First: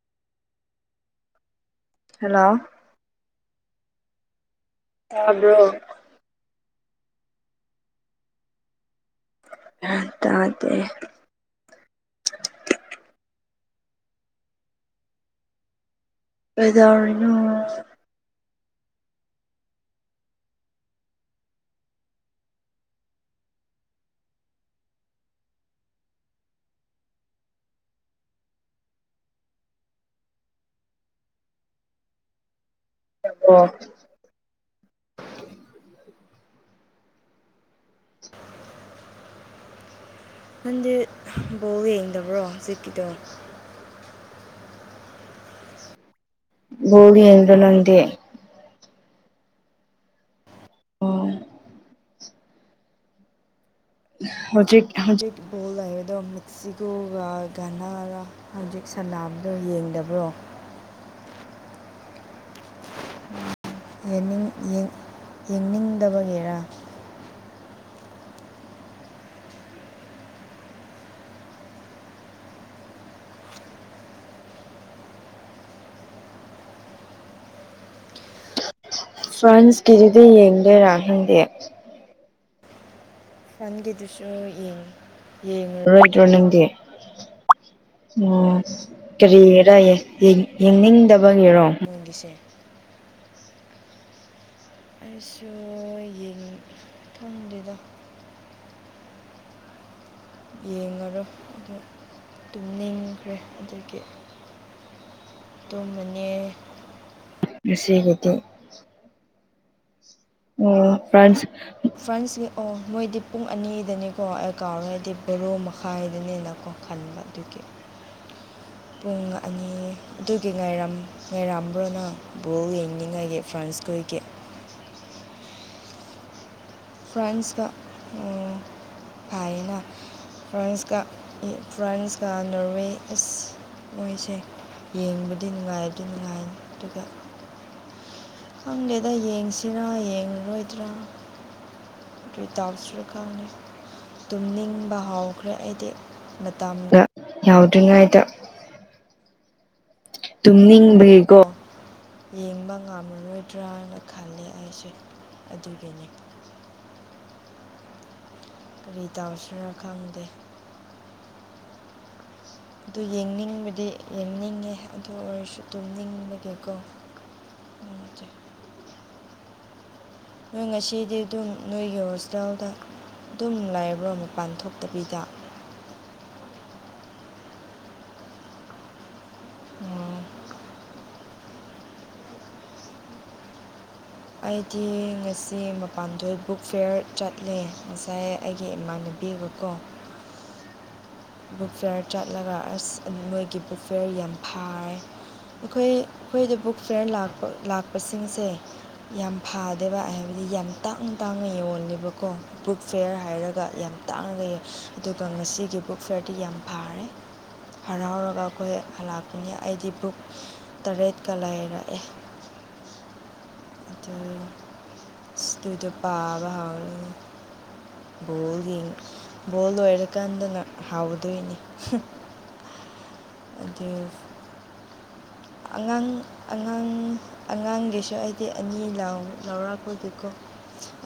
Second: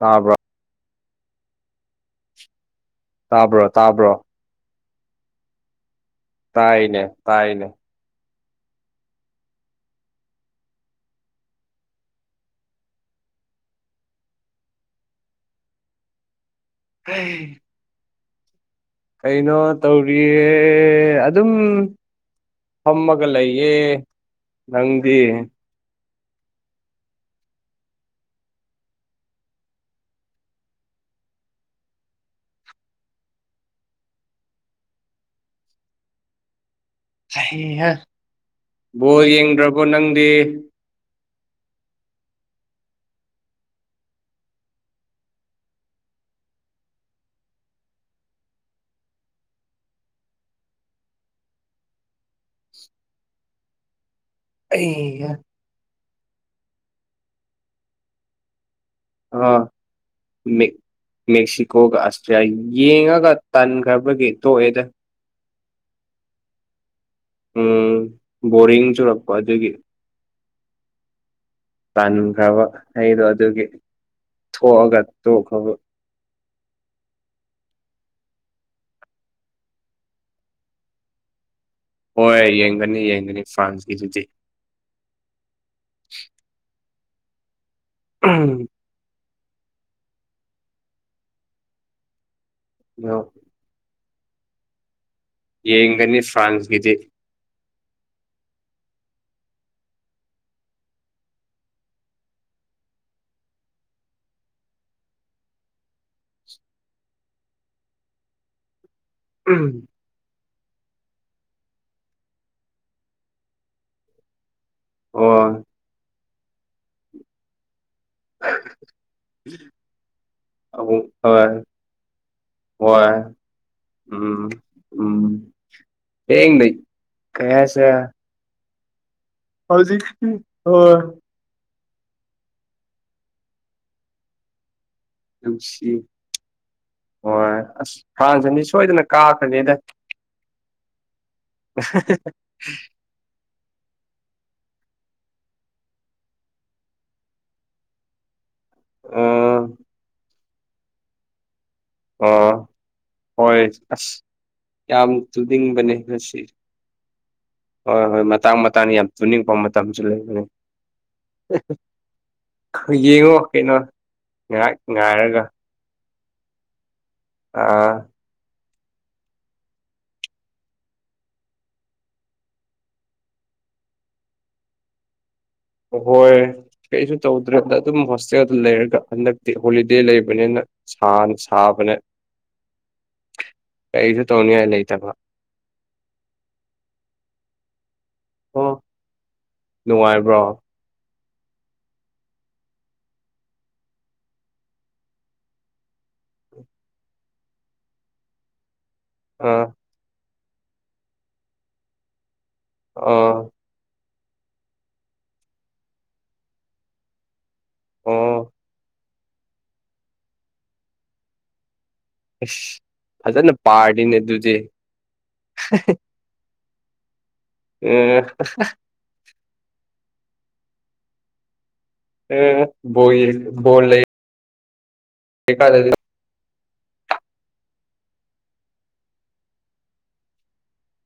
ꯇꯥꯕ꯭ꯔ ꯍꯜꯂꯣ ꯇꯥꯕ꯭ꯔꯣ ꯇꯥꯕ꯭ꯔꯣ ꯇꯥꯕ꯭ꯔꯣ ꯇꯥꯏꯅꯦ ꯇꯥꯏꯅꯦ ꯇꯧꯔꯛꯀꯦ ꯀꯩꯗꯧꯔꯤꯅꯣ ꯀꯩꯅꯣ ꯇꯧꯔꯤꯌꯦ ꯑꯗꯨꯝ ꯐꯝꯃꯒ ꯂꯩꯌꯦ ꯅꯪꯗꯤ ꯑꯣ ꯍꯩꯍꯥ ꯕꯣꯜ ꯌꯦꯡꯗ꯭ꯔꯕꯣ ꯅꯪꯗꯤ ꯅꯪꯗꯤ ꯕꯣꯜ ꯌꯦꯡꯗꯕ꯭ꯔꯣ ꯍꯧꯖꯤꯛꯀꯤꯗꯣ ꯄꯣꯜ ꯌꯦꯡꯗꯔꯣ ꯅꯪꯗꯤ ꯑꯣ ꯍꯧꯖꯤꯛ ꯍꯧꯖꯤꯛ ꯄꯣꯜ ꯂꯩ ꯑꯗꯣ ꯃꯦꯛꯁꯤꯀꯣꯔ ꯍꯧꯖꯤꯛ ꯁꯅꯥꯕꯗꯣ ꯑ ꯌꯦꯡꯗꯕ꯭ꯔꯣ ꯃꯤꯛ ꯃꯦꯛꯁꯤꯀꯣꯒ ꯑꯁꯇ꯭ꯔꯤꯌꯥ ꯌꯦꯡꯉꯒ ꯇꯟꯈ꯭ꯔꯕꯒꯤ ꯌꯦꯡꯅꯤꯡ ꯇꯣꯛꯑꯦꯗ ꯌꯦꯡ ꯌꯦꯡꯅꯤꯡꯗꯕꯒꯤꯔꯥ ꯎꯝ ꯕꯣꯔꯤꯡ ꯆꯨꯔꯛꯄ ꯑꯗꯨꯒꯤ ꯄꯥꯟꯈ꯭ꯔꯕ ꯍꯩꯗꯣ ꯑꯗꯨꯒꯤ ꯊꯣꯛꯑꯒ ꯇꯣꯛꯈ꯭ꯔꯕ ꯐ꯭ꯔꯥꯟꯁꯀꯤꯗꯨꯗ ꯌꯦꯡꯗꯦꯔꯥ ꯈꯪꯗꯦ ꯍꯣꯏ ꯌꯦꯡꯒꯅꯤ ꯌꯦꯡꯒꯅꯤ ꯐ꯭ꯔꯥꯟꯁꯀꯤꯗꯨꯗꯤ ꯅꯪꯒꯤꯗꯨꯁꯨ ꯌꯦ ꯌꯦꯡꯉꯔꯣꯏꯗ꯭ꯔꯣ ꯅꯪꯗꯦ ꯑꯣ ꯀꯔꯤꯔ ꯌꯦꯡꯅꯤꯡꯗꯕꯒꯤꯔꯣ ꯃꯣꯏꯒꯤꯁꯦ ꯌꯣ ꯑ [unintelligible] ꯌꯦꯡꯒꯅꯤ ꯐ꯭ꯔꯥꯟꯁꯒꯤꯗꯤ ꯈꯪꯗꯦꯗ ꯌꯦꯡꯉꯔꯣ ꯑꯗꯨ ꯑꯗꯨꯝ ꯅꯤꯡꯈ꯭ꯔꯦ ꯑꯗꯒꯤ [inaudible] ꯇꯨꯝꯃꯅꯤ ꯉꯁꯤꯒꯤꯗꯤ ꯎꯝ ꯑꯣ ꯐ꯭ꯔꯥꯟꯁ ꯐ꯭ꯔꯥꯟꯁ ꯑꯣ ꯃꯣꯏꯗꯤ ꯄꯨꯡ ꯑꯅꯤꯗꯅꯤꯀꯣ ꯀꯥꯎꯔꯦ ꯇꯦꯄꯕꯔꯣ ꯍꯣꯏ ꯃꯈꯥꯏꯗꯅꯦꯅꯀꯣ ꯈꯟꯕ ꯑꯗꯨꯒꯤ ꯑꯗꯨ [inaudible] ꯄꯨꯡ ꯑꯅꯤ ꯑꯗꯨꯒꯤ ꯉꯥꯏꯔ ꯑꯃꯨꯛ ꯍꯣꯏ ꯉꯥꯏꯔꯝꯕ꯭ꯔꯣꯅꯕꯨꯕꯣꯔ ꯍꯣꯏ ꯌꯦꯡꯅꯤꯡꯉꯥꯏꯒꯤ ꯐ꯭ꯔꯥꯟꯁ ꯈꯣꯏꯒꯤ ꯎꯝ ꯎꯝ ꯍ [inaudible] ꯅ ꯐ꯭ꯔꯥꯟꯁꯀ ꯀꯌꯥꯁ ꯐꯥꯏꯌꯦꯅ ꯍꯧꯖꯤꯛ ꯐ꯭ꯔꯥꯟꯁꯀ ꯇꯧꯔꯦ ꯐ꯭ꯔꯥꯟꯁꯀ ꯅꯣꯔꯋꯦ ꯑꯁ ꯃꯣꯏꯁꯦ ꯌꯦꯡꯕꯗꯤ ꯅꯨꯡꯁꯤ ꯅꯨꯡꯉꯥꯏꯕꯗꯤ ꯅꯨꯡꯉꯥꯏꯅꯤ ꯑꯗꯨꯒ ꯍꯣꯏ ꯑꯁ ꯐ꯭ꯔꯥꯟꯁ ꯑꯅꯤ ꯁꯣꯏꯗꯅ ꯈꯪꯗꯦꯗ ꯀꯥꯈ꯭ꯔꯅꯤꯗ ꯌꯦꯡꯁꯤꯔꯥ ꯌꯦꯡꯉꯔꯣꯏꯗ꯭ꯔꯥ ꯀꯔꯤꯇꯥꯎꯁꯤꯔꯥ ꯈꯪꯗ ꯇꯨꯝꯅꯤꯡꯕ ꯍꯥꯎꯈ꯭ꯔꯦ ꯑꯩꯗꯤ ꯃꯇꯝꯗ ꯌꯥꯎꯗ꯭ꯔꯤꯉꯩꯗ ꯎꯝ ꯇꯨꯝꯅꯤꯡꯕꯒꯤꯀ‌ꯣ ꯑꯥ ꯍꯣꯏ ꯑꯁ ꯈꯜꯂꯦ ꯑꯩꯁꯦ ꯌꯥꯝ ꯇꯨꯅꯤꯡꯕꯅꯦ ꯑꯗꯨꯒꯤꯅꯤ ꯉꯁꯤ ꯍꯣꯏ ꯍꯣꯏ ꯃꯇꯥꯡ ꯃꯇꯥꯡ ꯀꯔꯤ ꯌꯥꯝ ꯇꯨꯅꯤꯡꯄ ꯇꯧꯁꯤꯔꯥ ꯃꯇꯝꯁꯨ ꯈꯪꯗꯦ ꯂꯩꯕꯅꯤ [unintelligible] ꯑꯗꯨ ꯌꯦꯡꯅꯤꯡꯕꯗꯤ ꯌꯦꯡꯅꯤꯡꯉꯦ ꯑꯗꯨ ꯉꯥꯏꯔꯒ ꯑꯣꯏꯔꯁꯨ ꯇꯨꯝꯅꯤꯡꯕꯒꯤꯀꯣ ꯑ ꯅꯣꯏ ꯉꯁꯤꯗꯤ ꯑꯗꯨꯝ ꯅꯣꯏꯒꯤ ꯍꯣꯁꯇꯦꯜꯗ ꯑꯗꯨꯝ ꯂꯥꯏꯕ꯭ꯔꯣ ꯃꯄꯥꯟ ꯊꯣꯛꯇꯕꯤꯗ ꯍꯣꯏ ꯀꯩꯁꯨ ꯇꯧꯗ꯭ꯔꯦꯗ ꯑꯗꯨꯝ ꯍꯣꯁꯇꯦꯜꯗ ꯂꯩꯔꯒ ꯍꯟꯗꯛꯇꯤ ꯍꯣꯂꯤꯗꯦ ꯑꯣ ꯂꯩꯕꯅꯤꯅ ꯁꯥꯅ ꯁꯥꯕꯅ‌ꯦ ꯀꯩꯁꯨ ꯇꯧꯅꯤꯡꯉꯥꯏ ꯑꯩꯗꯤ ꯂꯩꯇꯕ ꯉꯁꯤ ꯄꯥꯟ‌ꯊ‌ꯣꯏ ꯕꯨꯛ ꯐꯤꯌꯔ ꯆꯠꯂꯦ ꯉꯁꯥꯏ ꯑꯩꯒꯤ ꯑꯣ ꯏꯃꯥꯟꯅꯕꯤꯒꯀꯣ ꯅꯨꯡꯉꯥꯏꯕ꯭ꯔꯣ ꯕꯨꯛ ꯐꯦꯌꯔ ꯆꯠꯂꯒ ꯑꯁ ꯃꯣꯏꯒꯤ ꯕꯨꯛ ꯐꯦꯌꯔ ꯌꯥꯝ ꯐꯥꯔ ꯑꯩꯈꯣꯏ ꯑꯩꯈꯣꯏꯗ ꯕꯨꯛ ꯐꯤꯌꯔ ꯂꯥꯛꯄ ꯂꯥꯛꯄꯁꯤꯡꯁꯦ ꯌꯥꯝ ꯑꯥ ꯐꯥꯗꯦꯕ ꯍꯥꯏꯕꯗꯤ ꯌꯥꯝ ꯇꯥꯡꯅ ꯇꯥꯡꯅ ꯌꯣꯜꯂꯦꯕꯀꯣ ꯕꯨꯛ ꯐꯤꯌꯔ ꯑꯥ ꯍꯥꯏꯔꯒ ꯌꯥꯝ ꯇꯥꯡꯉꯒ ꯌꯥ ꯑꯗꯨꯒ ꯉꯁꯤꯒꯤ ꯕꯨꯛ ꯐꯤꯌꯔꯗꯤ ꯌꯥꯝ ꯐꯔꯦ ꯑꯣ ꯍꯔꯥꯎꯔꯒ ꯑꯩꯈꯣꯏ ꯍꯜꯂꯥꯛꯄꯅꯤ ꯑꯩꯗꯤ ꯕꯨꯛ ꯇꯔꯦꯠꯀ ꯂꯩꯔꯛꯑꯦ ꯑꯁ ꯐꯖꯅ ꯄꯥꯔꯗꯤꯅꯦ ꯑꯗꯨ ꯑꯗꯨꯗꯤ ꯑꯗꯨꯗ ꯄꯥꯕ ꯍꯧꯔꯅꯤ ꯑꯥ ꯕꯣꯜ ꯌꯦꯡ ꯕꯣꯜ ꯂꯣꯏꯔꯀꯥꯟꯗꯅ ꯍꯥꯎꯗꯣꯏꯅꯤ ꯕ‌ꯣꯜ ꯌ‌ꯦꯡ ꯕ‌ꯣꯜ ꯑꯗꯨ ꯂꯩ ꯑꯉꯥꯡ ꯑꯉꯥꯡ ꯑꯉꯥꯡꯒꯤꯁꯨ ꯍꯥꯏꯗꯤ ꯑꯅꯤ ꯂꯥꯎ ꯂꯧꯔꯛꯄꯒꯤꯀꯣ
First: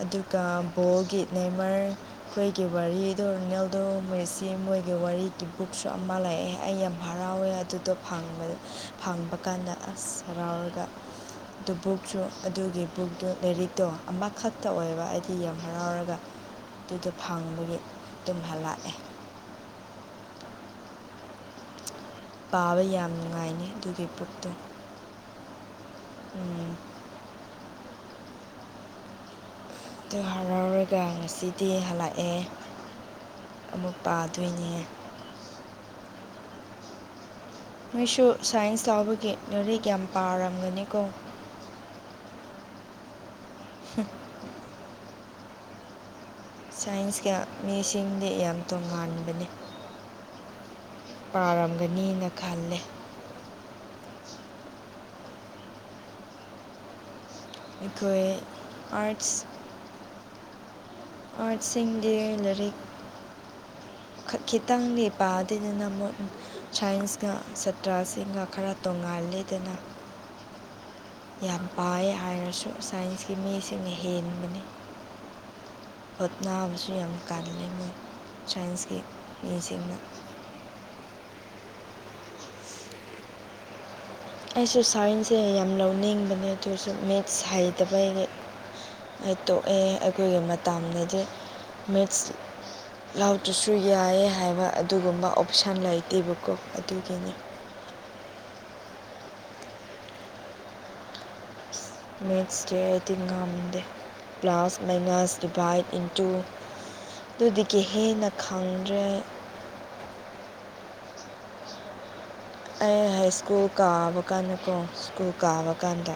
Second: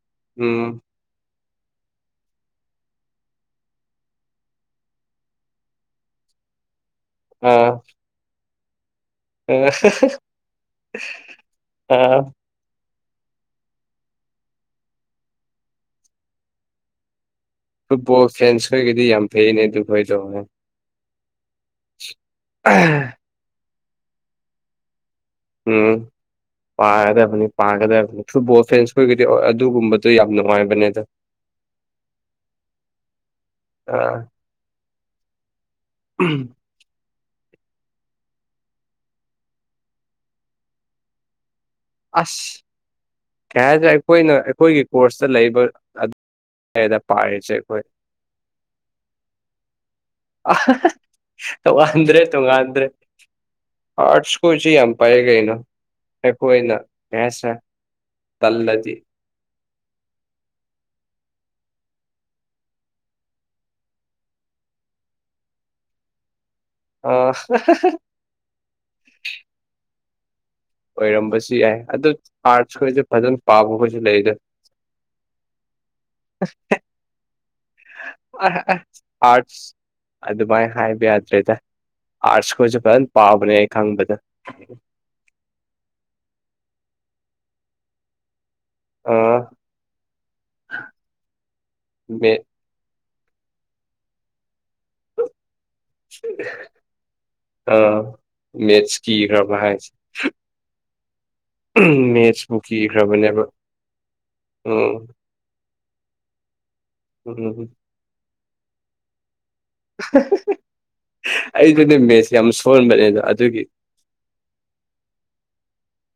ꯑꯗꯨꯒ ꯎꯝ ꯕꯣꯜꯒꯤ ꯅꯦꯃꯔ ꯃꯈꯣꯏꯒꯤ ꯋꯥꯔꯤꯗꯣ ꯔꯤꯅꯦꯜꯗ‌ꯣ ꯃ‌ꯦꯁꯤ ꯃꯣꯏꯒꯤ ꯋꯥꯔꯤꯒꯤ ꯕꯨꯛꯁꯨ ꯑꯃ ꯂꯩꯑꯦ ꯑꯩ ꯌꯥꯝ ꯍꯔꯥꯎꯋꯦ ꯑꯥ ꯑꯗꯨꯗꯣ ꯐꯪꯕꯗ ꯐꯪꯕ ꯀꯥꯟꯗ ꯑꯁ ꯍꯔꯥꯎꯔꯒ ꯗꯨ ꯑꯥ ꯕꯨꯛꯁꯨ ꯑꯗꯨꯒꯤ ꯕꯨꯛꯇꯣ ꯂꯥꯏꯔꯤꯛꯇꯣ ꯑꯃꯈꯛꯇ ꯑꯣꯏꯕ ꯑꯩꯗꯤ ꯌꯥꯝ ꯍꯔꯥꯎꯔꯒ ꯑꯗꯨꯗꯣ ꯐꯪꯕꯒꯤ ꯐꯨꯠꯕꯣꯜ ꯑꯗꯨꯝ ꯐꯦꯟꯁ ꯍꯜꯂꯛꯑꯦ ꯈꯣꯏꯒꯤꯗꯤ ꯌꯥꯝ ꯐꯩꯅꯦ ꯑꯗꯨ ꯈꯣꯏꯗ‌ꯣ ꯄꯥꯕ ꯌꯥꯝ ꯅꯨꯡꯉꯥꯏꯅꯦ ꯑꯗꯨꯒꯤ ꯕꯨꯛꯇꯣ ꯎꯝ ꯎꯝ꯫ ꯄꯥꯒꯗꯕꯅꯤ ꯄꯥꯒꯗꯕꯅꯤ ꯐꯨꯠꯕꯣꯜ ꯐꯦꯟꯁ ꯈꯣꯏꯒꯤꯗꯤ ꯑꯗꯨꯒꯨꯝꯕꯗ‌ꯣ ꯑꯗꯨ ꯍꯔꯥꯎꯔꯒ ꯉꯁꯤꯗꯤ ꯍꯜꯂꯛꯑꯦ ꯑꯃꯨꯛ ꯑꯥ ꯄꯥꯗꯣꯏꯅꯦ ꯎꯝ ꯅꯣꯏꯁꯨ ꯁꯥꯏꯟꯁ ꯂꯥꯎꯕꯒꯤ ꯂꯥꯏꯔꯤꯛ ꯌꯥꯝ ꯄꯥꯔꯝꯒꯅꯤꯀꯣ ꯑꯁ ꯀꯩ ꯍꯥꯏꯗꯥꯔꯦ ꯑꯩꯈꯣꯏꯅ ꯑꯩꯈꯣꯏꯒꯤ ꯀꯣꯔꯁꯇ ꯂꯩꯕ ꯂꯥꯏꯔꯤꯛꯗ ꯁꯥꯏꯟꯁꯀ ꯄꯥꯔꯤꯁꯦ ꯑꯩꯈꯣꯏ ꯃꯤꯁꯤꯡꯗꯤ ꯌꯥꯝ ꯇꯣꯉꯥꯟꯕꯅꯤ ꯇ‌ꯣꯉꯥꯟꯗ꯭ꯔꯦ ꯄꯥꯔꯝꯒꯅꯤꯅ ꯈꯜꯂꯦ ꯇ‌ꯣꯉꯥꯟꯗ꯭ꯔꯦ ꯑꯥꯔꯠꯁ ꯈ‌ꯣꯏꯁꯨ ꯌꯥꯝ ꯄꯥꯏ ꯀꯩꯅꯣ ꯑꯩꯈꯣꯏꯅ [unintelligible] ꯑꯩꯈꯣꯏ ꯇꯜꯂꯗꯤ ꯑꯥꯔꯠꯁ ꯑꯥꯔꯠꯁ ꯁꯤꯡꯗꯤ ꯂꯥꯏꯔꯤꯛ ꯈ ꯈꯤꯇꯪꯗꯤ ꯄꯗꯨꯏꯅꯤꯅ ꯃ‌ꯣꯏ ꯑ ꯁꯥꯏꯟꯁꯀ ꯁꯥꯇ꯭ꯔꯁꯤꯡꯒ ꯈꯔ ꯇꯣꯡꯉꯥꯜꯂꯦꯗꯅ ꯑꯣꯏꯔꯝꯕꯁꯨ ꯌꯥꯏ ꯄꯥꯏ ꯑꯗꯨ ꯍꯥꯏꯔꯁꯨ ꯑꯥꯔꯠꯁ ꯈꯣꯏꯁꯨ ꯁꯥꯏꯟꯁꯀꯤ ꯐꯖꯅ ꯄꯥꯕ ꯃꯤꯁꯤꯡꯅ ꯈꯣꯏꯁꯨ ꯂꯩꯗ ꯍ‌ꯣꯠꯅꯥꯕꯁꯨ ꯌꯥꯝ ꯀꯜꯂꯦ ꯃꯣꯏ ꯁꯥꯏꯟꯁꯀꯤ ꯑꯥꯔꯠꯁ ꯃꯤꯁꯤꯡꯅ ꯑꯗꯨꯃꯥꯏꯅ ꯍꯥꯏꯕ ꯌꯥꯗ꯭ꯔꯦꯗ ꯑꯥꯔꯠꯁ ꯈꯣꯏꯁꯨ ꯐꯖꯅ ꯄꯥꯕꯅꯦ ꯑꯩ ꯈꯪꯕꯗ ꯑꯩꯁꯨ ꯁꯥꯏꯟꯁꯁꯦ ꯌꯥꯝ ꯂꯧꯅꯤꯡꯕꯅꯦ ꯑꯗꯨꯁꯨ ꯃꯦꯠꯁ ꯍꯩꯇꯕꯒꯤ ꯑ ꯍꯥꯏ ꯇꯣꯛꯑꯦ ꯑꯩꯈꯣꯏꯒꯤ ꯃꯇꯝꯗꯗꯤ ꯃꯤꯠꯁ ꯃꯦ ꯂꯥꯎꯗ꯭ꯔꯁꯨ ꯌꯥꯏꯌꯦ ꯍꯥꯏꯕ ꯑꯗꯨꯒꯨꯝꯕ ꯑꯣꯞꯁꯟ ꯂꯩꯇꯦꯕꯀꯣ ꯑꯗꯨꯒꯤꯅꯦ ꯑꯥ ꯃꯦꯠꯁ ꯀꯤꯈ꯭ꯔꯕ ꯍꯥꯏꯁꯦ ꯃꯦꯠꯁꯄꯨ ꯃꯦꯠꯁ ꯗꯦ ꯑꯩꯗꯤ ꯀꯤꯈ꯭ꯔꯕꯅꯦꯕ ꯉꯥꯝꯗꯦ ꯄꯥꯂꯁ ꯎꯝ ꯃꯥꯢꯅꯥꯁ ꯗꯤꯚꯥꯏꯠ ꯏꯟꯇꯨ ꯎꯝ ꯑꯗꯨꯗꯤꯗꯒꯤ ꯍꯦꯟꯅ ꯈꯪꯗ꯭ꯔꯦ ꯑꯩ ꯆꯅꯦ ꯃꯦꯁ [inaudible] ꯑꯩ ꯁ꯭ꯀꯨꯜ ꯀꯥꯕ ꯀꯥꯟꯗꯀꯣ ꯁ꯭ꯀꯨꯜ ꯀꯥꯕ ꯀꯥꯟꯗ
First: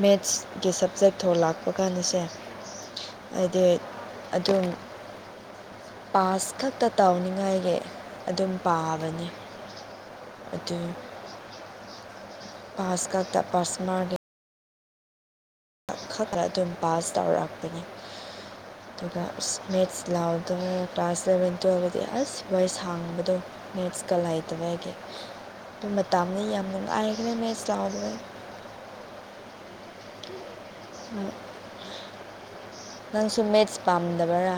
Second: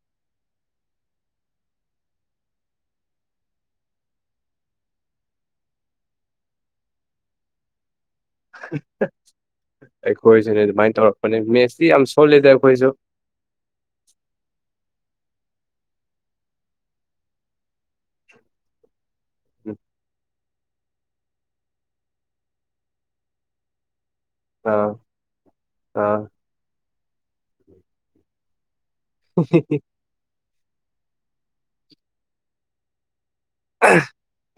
ꯃꯦꯠꯁꯀꯤ ꯁꯞꯖꯦꯛ ꯊꯣ ꯂꯥꯛꯄ ꯀꯥꯟꯗꯁꯦ ꯍꯥꯏꯗꯤ ꯑꯗꯨꯝ ꯄꯥꯁ ꯈꯛꯇ ꯇꯧꯅꯤꯉꯥꯏꯒꯤ ꯑꯗꯨꯝ ꯄꯥꯕꯅꯤ ꯑꯩꯈꯣꯏꯁꯤꯅꯦ ꯑꯗꯨ ꯑꯗꯨꯃꯥꯏꯅ ꯇꯧꯔꯛꯄꯅꯦ ꯃꯦꯠꯁꯇꯤ ꯌꯥꯝ ꯁꯣꯜꯂꯦꯗ ꯑꯩꯈꯣꯏꯁꯨ ꯄꯥꯁ ꯀꯥꯛꯇꯥ ꯄꯥꯁ ꯃꯥꯛ ꯈꯛꯇ ꯑꯗꯨꯝ ꯄꯥꯁ ꯇꯧꯔꯛꯄꯅꯤ ꯑꯗꯨꯒ ꯏꯁꯃꯤꯠꯁ ꯂꯥꯎꯟ ꯑꯗꯣ ꯀ꯭ꯂꯥꯁ ꯏꯂꯚꯦꯟ ꯇꯨꯌꯦꯜꯐꯇꯗꯤ ꯑꯁ ꯚꯣꯏꯁ ꯍꯥꯡꯕꯗꯣ ꯅꯦꯠꯁꯀ ꯂꯥꯏ ꯑꯥ ꯑꯗꯨꯒꯤ ꯑꯗꯨ ꯑꯥ ꯃꯇꯥꯅ ꯌꯥꯝ ꯅꯨꯡꯉꯥꯏꯔꯈꯅ ꯃꯦꯠꯆ ꯂꯥꯎꯕꯗ ꯍꯤ ꯍꯤ ꯎꯝ ꯅꯪꯁꯨ ꯃꯦꯠꯁ ꯄꯥꯝꯗꯕꯔꯥ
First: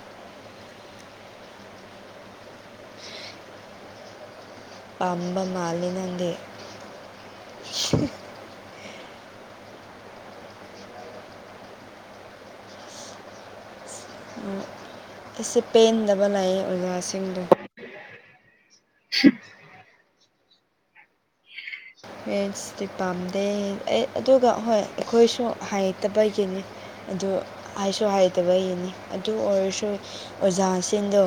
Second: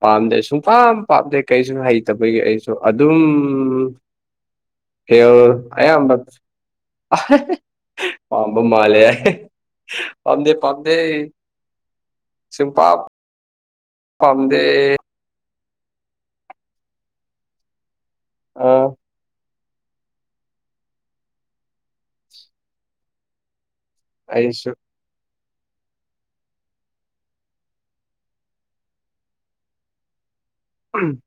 ꯄꯥꯝꯗꯦ ꯁꯨꯡ ꯄꯝ ꯄꯥꯝꯗꯦ ꯀꯩꯁꯨ ꯍꯩꯇꯕꯒꯤ ꯑꯩꯁꯨ ꯑꯗꯨꯝ ꯄꯥꯝꯕ ꯐꯦꯟ ꯃꯥꯜꯂꯦ ꯑꯌꯥꯝꯕ ꯅꯪꯗꯤ ꯄꯥꯝꯕ ꯃꯥꯂꯦ ꯄꯝꯗꯦ ꯄꯝꯗꯦ ꯄꯥꯛ ꯄꯥꯝꯗꯦ ꯑꯁꯤꯁ ꯄꯦꯟꯗꯕ ꯂꯥꯛꯏꯌꯦꯦ ꯑꯣꯖꯥꯁꯤꯡꯗꯣ ꯑꯥ ꯎ [inaudible] ꯄꯦꯟꯁꯇꯤ ꯄꯥꯝꯗꯦ ꯑꯦ ꯑꯗꯨꯒ ꯑꯩꯁꯨ ꯍꯣꯏ ꯑꯩꯈꯣꯏꯁꯨ ꯍꯥꯏꯇꯕꯒꯤꯅꯤ ꯑꯗꯨ ꯍꯥꯏꯁꯨ ꯍꯥꯏꯗꯕ ꯌꯦꯅꯤ ꯑꯗꯨ ꯑꯣꯏꯔꯁꯨ ꯑꯣꯖꯥꯁꯤꯡꯗꯣ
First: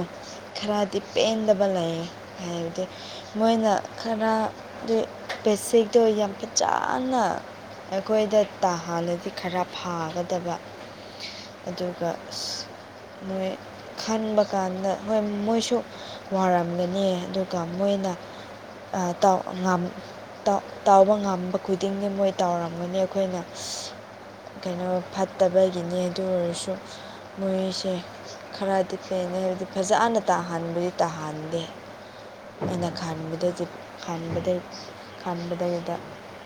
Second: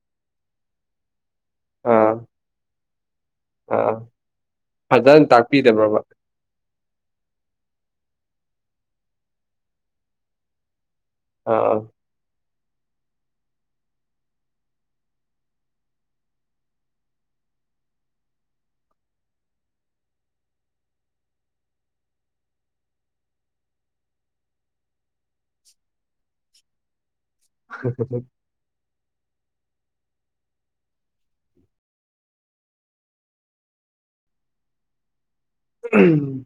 ꯈꯔꯗꯤ ꯄꯦꯟꯗꯕ ꯂꯩ ꯑꯥ ꯍꯥꯏꯕꯗꯤ ꯃꯣꯏꯅ ꯑꯥ ꯈꯔꯗꯨ ꯐꯖꯅ ꯇꯥꯛꯄꯤꯗꯕ꯭ꯔꯕ ꯕꯦꯁꯤꯛꯇꯣ ꯌꯥꯝ ꯐꯖꯅ ꯑꯩꯈꯣꯏꯗ ꯇꯥꯍꯥꯟꯜꯅꯗꯤ ꯈꯔ ꯐꯥꯒꯗꯕ ꯑꯥ ꯑꯥ ꯑꯗꯨꯒ ꯃꯣꯏ ꯈꯟꯕ ꯀꯥꯟꯗ ꯍꯣꯏ ꯃꯣꯏꯁꯨ ꯋꯥꯔꯝꯒꯅꯤ ꯑꯗꯨꯒ ꯃꯣꯏꯅ ꯇꯥꯎꯕ ꯉꯝꯕ ꯈꯨꯗꯤꯡꯗꯤ ꯃꯣꯏ ꯇꯥꯎꯔꯝꯒꯅꯤ ꯑꯩꯈꯣꯏꯅ ꯀꯩꯅꯣ ꯐꯠꯇꯕꯒꯤꯅꯤ ꯑꯗꯨ ꯑꯣꯏꯔꯁꯨ ꯃꯣꯏꯁꯦ ꯈꯔꯗꯤ ꯀꯦꯅꯩ ꯍꯥꯏꯕꯗꯤ ꯐꯖꯅ ꯇꯥꯍꯟꯕꯗꯤ ꯇꯥꯍꯟꯗꯦ ꯑꯩꯅ ꯈꯗ ꯈꯗ ꯈꯚ [inaudible] ꯎꯝ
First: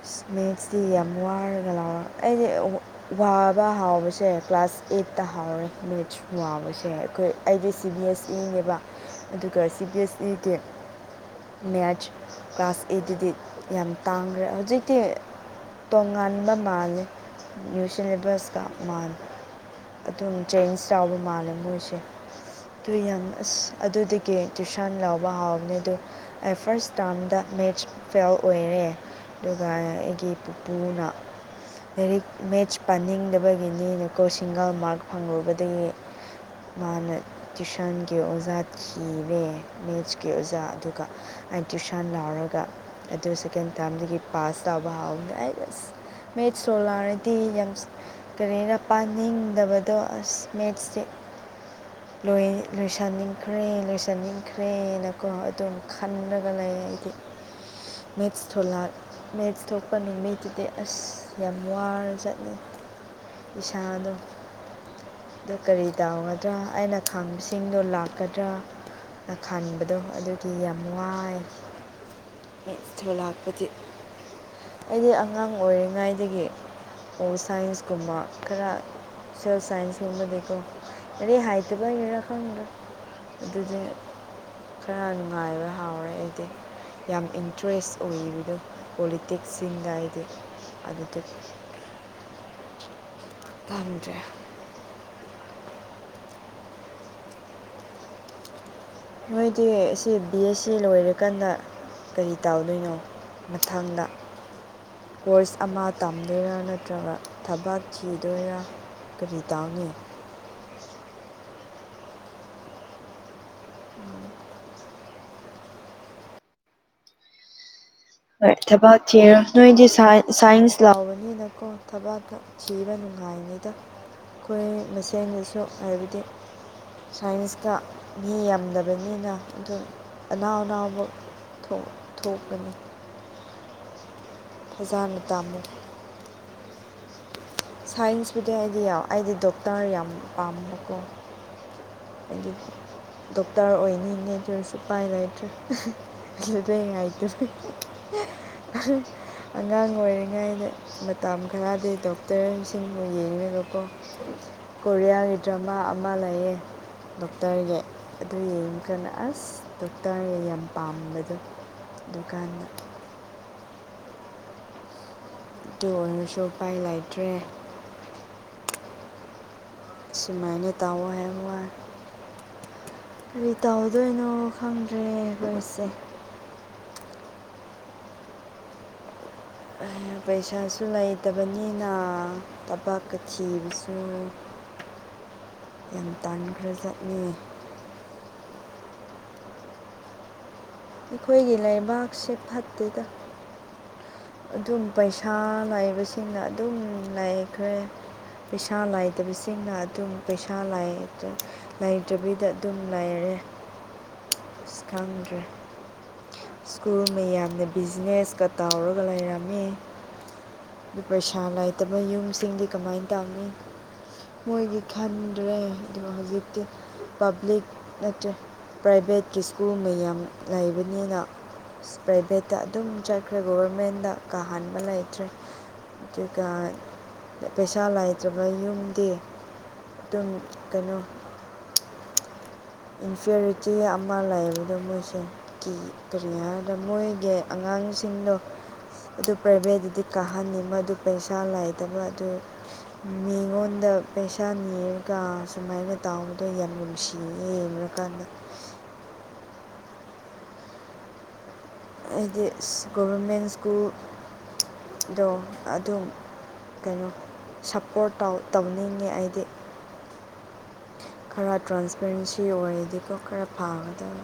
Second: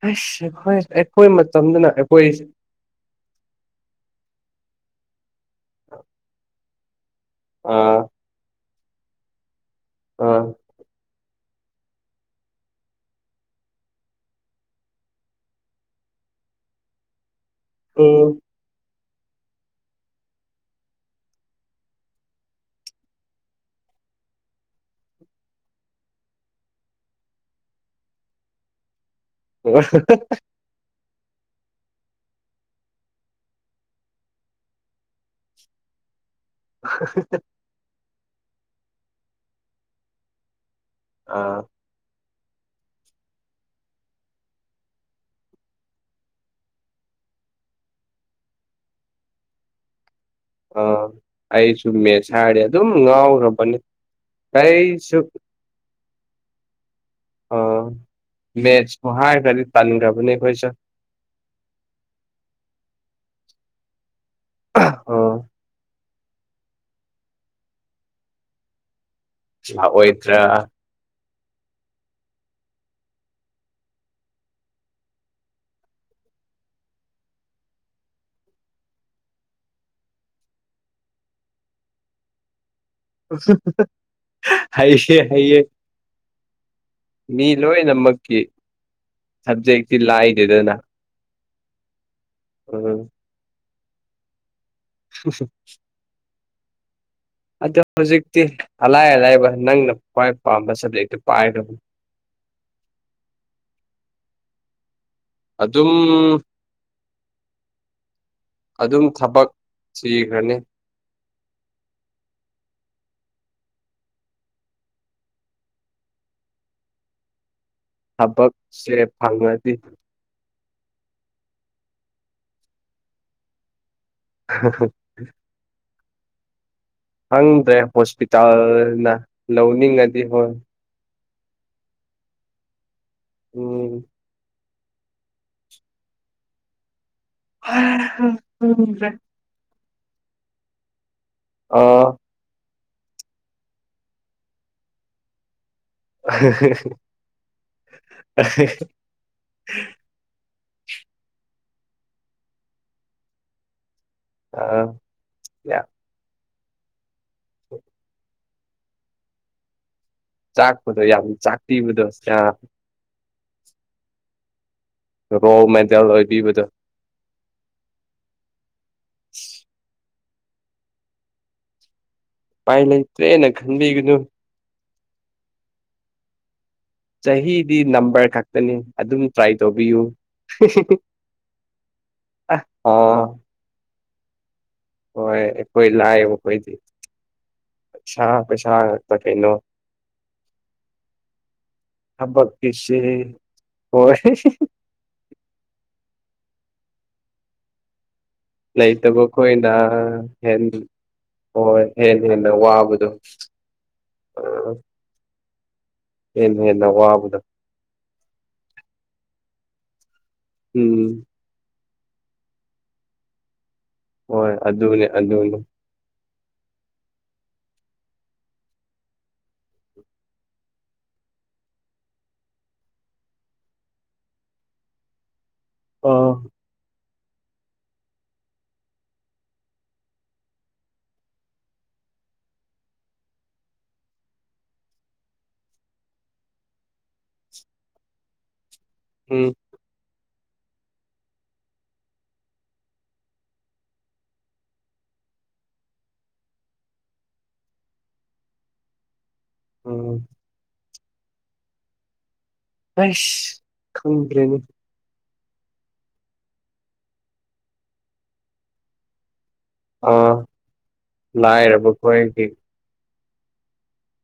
ꯑꯁ ꯏꯁꯃꯦꯠꯁꯤ ꯑꯩꯈꯣꯏ ꯌꯥꯝ ꯑꯩꯈꯣꯏ ꯋꯥꯔꯒ ꯃꯇꯝꯗꯅ ꯂꯥꯎꯔ ꯑꯩꯈꯣꯏ ꯑꯩꯗꯤ ꯋꯥꯕ ꯍꯥꯎꯕꯁꯦ ꯀ꯭ꯂꯥꯁ ꯑꯩꯠꯇ ꯍꯥꯎꯔꯦ ꯃꯦꯠꯁ ꯋꯥꯕꯁꯦ ꯑꯩꯈꯣꯏ ꯑꯩꯗꯤ ꯁꯤ ꯑꯥ ꯕꯤ ꯑꯦꯁ ꯏꯅꯦꯦꯕ ꯑꯗꯨꯒ ꯁꯤ ꯕꯤ ꯑꯦꯁ ꯑꯥ ꯏꯒꯦ ꯃꯦꯠꯆ ꯀ꯭ꯂꯥꯁ ꯑꯩꯠꯇꯗꯤ ꯌꯥꯝ ꯇꯥꯡꯈ꯭ꯔꯦ ꯍꯧꯖꯤꯛꯇꯤ ꯇꯣꯉꯥꯟꯕ ꯃꯥꯜꯂꯦ ꯅ꯭ꯌꯨ ꯎꯝ ꯁꯤꯂꯦꯕꯁꯀ ꯃꯥꯜ ꯑꯗꯨꯝ ꯆꯦꯟꯖ ꯆꯥꯎꯕ ꯃꯥꯜꯂꯦ ꯃꯣꯏꯁꯦ ꯑꯗꯨ ꯌꯥꯝ ꯑꯁ ꯑꯗꯨꯗꯒꯤ ꯇꯨꯁꯥꯟ ꯂꯧꯕ ꯍꯥꯎꯕꯅꯦ ꯑꯗꯨ ꯑꯩ ꯐꯥꯔꯁ ꯇꯥꯝꯗ ꯃꯦꯠꯆ ꯐꯦꯜ ꯑꯣꯏꯔꯦ ꯑꯗꯨꯒ ꯑꯩꯒꯤ ꯄꯨꯅ ꯂꯥꯏꯔꯤꯛ ꯃꯦꯠꯆ ꯄꯥꯅꯤꯡꯗꯕꯒꯤꯅꯤꯅꯀꯣ ꯁꯤꯡꯒꯜ ꯃꯥꯔꯛ ꯐꯪꯂꯨꯕꯗꯒꯤ [unintelligible] ꯃꯥꯅ ꯇ꯭ꯋꯨꯤꯁꯟꯒꯤ ꯑꯣꯖꯥ ꯊꯤꯔꯦ ꯃꯦꯠꯁꯀꯤ ꯑꯣꯖꯥ ꯑꯗꯨꯒ ꯑꯥ ꯑ ꯇ꯭ꯨꯁꯟ ꯂꯥꯎꯔꯒ ꯑꯗꯨ ꯁꯦꯀꯦꯟ ꯇꯥꯔꯝꯗꯒꯤ ꯄꯥꯁ ꯇꯧꯕ ꯍꯧꯈꯔꯦ ꯑꯩ ꯃꯦꯠ ꯁꯣꯂꯥꯔꯗꯤ ꯌꯥꯝ ꯀꯔꯤꯅ ꯄꯥꯅꯤꯡꯗꯕꯗꯣ ꯑꯁ ꯃꯦꯞꯁꯁꯦ ꯑꯥ ꯑꯩꯁꯨ ꯃꯦꯠꯁ ꯍꯥꯏꯔꯗꯤ ꯑꯗꯨꯝ ꯂꯣꯏꯁꯟꯅꯤꯡꯈ꯭ꯔꯦ ꯉꯥꯎꯈ꯭ꯔꯕꯅꯤ ꯀꯩꯁꯨ ꯂꯣꯏꯁꯟꯅꯤꯡꯈ꯭ꯔꯦꯅꯀꯣ ꯑꯗꯨꯝ ꯈꯔ ꯂꯒ ꯂꯩ ꯏꯗꯤ ꯑꯥ ꯃꯦꯁꯇ ꯑꯍꯥꯟ ꯃꯦꯁꯇ ꯊꯣꯛꯄ ꯅꯨꯃꯤꯠꯇꯨꯗꯤ ꯑꯁ ꯌꯥꯝ ꯋꯥꯔ ꯆꯠꯂꯦ ꯄꯩꯁꯥꯗꯣ ꯑꯥ ꯑꯗꯨ ꯀꯔꯤ ꯇꯧꯒꯗ꯭ꯔꯥ ꯑꯩꯅ ꯈꯥꯡꯕꯁꯤꯡꯗꯣ ꯂꯥꯛꯀꯗ꯭ꯔꯥ ꯅ ꯈꯟꯕꯗꯣ ꯂꯥꯛꯑꯣꯏꯗ꯭ꯔꯥ ꯑꯗꯨꯒꯤ ꯌꯥꯝ ꯋꯥꯏ ꯊꯨ ꯂꯥꯛꯄꯗꯤ ꯑꯩꯗꯤ ꯑꯉꯥꯡ ꯑꯣꯏꯔꯤꯉꯩꯗꯒꯤ ꯑꯣ ꯁꯥꯏꯟꯁꯀꯨꯝꯕ ꯈꯔ ꯁꯥꯏꯟꯁ ꯃꯕꯗꯣ ꯑ ꯍꯥꯏꯇꯕꯥꯔ ꯈꯪꯗꯔꯦ ꯑꯗꯨꯗꯤ ꯈꯔ ꯍꯩꯌꯦ ꯍꯩꯌꯦ ꯅꯨꯡꯉꯥꯏꯕ ꯍꯥꯎꯔꯦ ꯑꯩꯗꯤ ꯌꯥꯝ ꯃꯤ ꯏꯟꯇꯔꯦꯁ ꯂꯣꯏꯅꯃꯛꯀꯤ ꯑꯣꯏꯕꯗꯣ ꯄꯣꯂꯤꯇꯤꯛꯁ ꯁꯕꯖꯦꯛꯇꯤ ꯏꯗꯏꯗ ꯂꯥꯏꯗꯦꯗꯅ ꯑꯗꯨꯗꯤ ꯎꯝ ꯀꯥꯔꯨꯗ꯭ꯔꯦ [unintelligible] ꯑꯗ ꯍꯧꯖꯤꯛꯇꯤ ꯑꯂꯥꯏ ꯑꯂꯥꯏꯕ ꯅꯪꯅ ꯅꯣꯏꯗꯤ ꯁꯤ ꯈ꯭ꯋꯥꯏ ꯕꯤ ꯄꯥꯝꯕ ꯑꯦꯁ ꯁꯤ ꯁꯕꯖꯦꯛꯇꯨ ꯂꯣꯏꯔꯀꯥꯟꯗ ꯄꯥꯏꯈ꯭ꯔꯕ ꯀꯔꯤ ꯇꯧꯗꯣꯏꯅꯣ ꯃꯊꯪꯗ ꯀꯣꯔꯁ ꯑꯃ ꯑꯗꯨꯝ ꯇꯝꯗꯣꯏꯔꯥ ꯅꯠꯇ꯭ꯔꯒ ꯊꯕꯛ ꯊꯤꯗꯣꯏꯔꯥ ꯀꯔꯤꯇꯥꯅꯤ ꯊꯤꯈꯔꯅꯤ [unintelligible] ꯍꯣꯏ ꯊꯕꯛꯁꯦ ꯊꯕꯛ ꯊꯤꯔꯣ ꯐꯪꯉꯗꯤ ꯅꯣꯏꯗꯤ ꯁꯥꯏ ꯁꯥꯏꯟꯁ ꯂꯥꯎꯕꯅꯤꯅꯀꯣ ꯊꯕꯥꯛꯇ ꯊꯤꯕ ꯅꯨꯡꯉꯥꯏꯅꯤꯗ ꯑꯩꯈꯣꯏ ꯆꯦꯡꯗꯁꯨ ꯍꯥꯏꯕꯗꯤ ꯁꯥꯏꯟꯁꯇ ꯈꯪꯗ꯭ꯔꯦ ꯃꯤ ꯍꯣꯁꯄꯤꯇꯥꯜꯅ ꯌꯥꯝꯗꯕꯅꯤꯅ ꯑꯗꯨꯝ ꯂꯧꯅꯤꯡꯉꯗꯤ ꯍꯣꯏ ꯑꯅꯥꯎ ꯑꯅꯥꯎꯕ ꯊꯣꯛꯄꯅꯤ ꯎꯝ ꯐꯖꯥꯟꯨ ꯇꯥꯃꯠ ꯁꯥꯏꯟꯁꯄꯨꯗꯤ ꯑꯩꯗꯤ ꯌꯥꯎ ꯈꯪꯗ꯭ꯔꯦ ꯑꯩꯗꯤ ꯗꯣꯛꯇꯔ ꯌꯥꯝ ꯄꯥꯝꯕꯀꯣ ꯑ ꯍꯥꯏꯗꯤ ꯗꯣꯛꯇꯔ ꯑꯣꯏꯅꯤꯡꯉꯗꯔꯁꯨꯄꯥꯏ ꯂꯩꯇ꯭ꯔꯦ ꯗ꯭ꯔꯥꯏꯇꯔ ꯑꯉꯥꯡ ꯑꯣꯏꯔꯤꯉꯩꯗ ꯃꯇꯝ ꯈꯔꯗꯤ ꯗꯣꯛꯇꯔꯁꯤꯡꯕꯨ ꯌꯦꯡꯂꯡꯒꯀꯣ ꯑꯥ ꯀꯣꯔꯤꯌꯥꯒꯤ ꯗ꯭ꯔꯃꯥ ꯑꯃ ꯂꯩꯌꯦ ꯗꯣꯛꯇꯔꯒꯤ ꯑꯗꯨ ꯌꯦꯡ ꯀꯟꯅ ꯑꯁ ꯗꯣꯛꯇꯔ ꯌꯥꯝ ꯆꯥꯛꯄꯗꯣ ꯌꯥꯝ ꯄꯥꯝꯕꯗꯣ ꯆꯥꯛꯄꯤꯕꯗꯣ ꯑꯗꯨꯀꯥꯟꯗ ꯔꯣꯜ ꯇꯨ ꯃꯦꯗꯜ ꯑꯣꯏꯅꯁꯨ ꯑꯣꯏꯕꯤꯕꯗꯣ ꯎꯄꯥꯏ ꯂꯩꯇ꯭ꯔꯦ [unintelligible] ꯁꯤ ꯃꯅꯦ ꯇꯥꯎꯕ ꯍꯥꯏ ꯍ ꯎꯄꯥꯏ ꯂꯩꯇ꯭ꯔꯦꯅ ꯈꯟꯕꯤꯒꯅꯨ ꯇꯧꯗꯣꯏꯅꯣ ꯈꯪꯗ꯭ꯔꯦ ꯊꯧꯔꯤꯁꯦ ꯆꯍꯤꯗꯤ ꯅꯝꯕꯔ ꯈꯛ ꯄꯩꯁꯥꯁꯨ ꯂꯩꯇꯕꯅꯤꯅ ꯑ ꯊꯕꯛꯀ ꯑꯥ ꯊꯤꯕꯁꯨ ꯎꯝ ꯍꯣꯏ ꯑꯩꯈꯣꯏ ꯂꯥꯛꯑꯦꯕ ꯑꯩꯈꯣꯏꯗꯤ ꯄꯩꯁꯥ ꯄꯩꯁꯥ ꯉꯥꯛꯇ ꯀꯩꯅꯣ ꯑꯩꯈꯣꯏꯒꯤ ꯂꯩꯕꯥꯛꯁꯤꯦ ꯊꯕꯛꯀꯤꯁꯦ ꯐꯠꯇꯦꯗ ꯍꯣꯏ ꯑꯗꯨꯝ ꯄꯩꯁꯥ ꯉꯥꯏꯕꯁꯤꯡꯅ ꯑꯗꯨꯝ ꯂꯥꯏꯈ꯭ꯔꯦ ꯄꯩꯁꯥ ꯂꯩꯇꯕ ꯈꯣꯏꯅ ꯂꯥꯏꯗꯕꯁꯤꯡꯅ ꯑꯗꯨꯝ ꯄꯩꯁꯥ ꯍꯦꯟ ꯍꯣꯏ ꯍꯦꯟꯅ ꯂꯩꯥꯏꯇ꯭ꯔꯕꯤꯗ ꯍꯦꯟꯅ ꯑꯗꯨꯝ ꯋꯥꯕꯗꯣ ꯂꯩꯥꯏꯔꯦ ꯈꯪꯗ꯭ꯔꯦ ꯍꯦꯟꯅ ꯍꯦꯟꯅ ꯁ꯭ꯀꯨꯜ ꯋꯥꯕꯗꯣ ꯃꯌꯥꯝꯅ ꯕꯤꯖꯤꯅꯦꯁꯀ ꯇꯥꯎꯔꯒ ꯂꯩꯔꯝꯃꯤ ꯑꯗꯨ ꯎꯝ ꯄꯩꯁꯥ ꯅꯥꯏꯇꯕ ꯌꯨꯝꯁꯤꯡꯗꯤ ꯀꯃꯥꯏꯅ ꯇꯧꯅꯤ ꯍꯣꯏ ꯃꯣꯏꯒꯤ ꯑꯗꯨꯅꯦ ꯑꯗꯨꯅꯦ ꯈꯟꯗ꯭ꯔꯦꯗ ꯍꯧꯖꯤꯛꯇꯤ ꯄꯕ꯭ꯂꯤꯛ ꯅꯠꯇ꯭ꯔꯦ ꯄ꯭ꯔꯥꯏꯚꯦꯠꯀꯤ ꯁ꯭ꯀꯨꯜ ꯃꯌꯥꯝ ꯂꯩꯕꯅꯤꯅ ꯄ꯭ꯔꯥꯏꯚꯦꯠꯇ ꯑꯗꯨꯝ ꯆꯠꯈ꯭ꯔꯦ ꯒꯣꯕꯔꯃꯦꯟꯗ ꯀꯥꯍꯟꯕ ꯂꯩꯇ꯭ꯔꯦ ꯑꯥ ꯨꯑꯗꯨꯒ ꯄꯩꯁꯥ ꯂꯩꯇꯕ ꯌꯨꯝꯗꯤ ꯑꯗꯨꯝ ꯀꯩꯅꯣ [unintelligible] ꯏꯟꯐꯤꯌꯔꯤꯇꯤ ꯑꯃ ꯂꯩꯌꯦꯕꯗꯣ ꯃꯣꯏꯁꯦ ꯀꯔꯤꯅ ꯍꯥꯏꯗ ꯃꯣꯏꯒꯤ ꯑꯉꯥꯡꯁꯤꯡꯗꯣ ꯑꯗꯨ ꯎꯝ ꯄ꯭ꯔꯥꯏꯚꯦꯠꯇꯗꯤ ꯐꯍꯟꯅꯤꯡꯕ ꯑꯗꯨ ꯄꯩꯁꯥ ꯂꯥꯏꯗꯕ ꯑꯗꯨ ꯃꯤꯉꯣꯟꯗ ꯄꯩꯁꯥ ꯌꯦꯡꯉꯒ ꯁꯨꯃꯥꯏꯅ ꯇꯥꯎꯕꯗꯣ ꯌꯥꯝ ꯅꯨꯡꯁꯤ ꯑꯩꯕꯀꯥꯟꯅ [inaudible] ꯎꯝ ꯍꯥꯏꯗꯤ ꯒꯣꯕꯔꯃꯦꯟ ꯑꯩꯁ ꯁ꯭ꯀꯨꯜ ꯈꯪꯗ꯭ꯔꯦꯅꯦ ꯑꯗꯣ ꯑꯗꯨꯝ ꯀꯩꯅꯣ ꯁꯞꯄꯣꯔꯠ ꯇꯧꯅꯤꯡꯗꯦ ꯑꯩꯗꯤ ꯑꯥ ꯈꯔ ꯂꯥꯏꯔꯕ ꯇ꯭ꯔꯥꯟꯁꯄꯦꯔꯦꯟꯁꯤ ꯈꯣꯏꯒꯤ ꯑꯣꯏꯔꯗꯤꯀꯣ ꯈꯔ ꯐꯥꯒꯗꯕ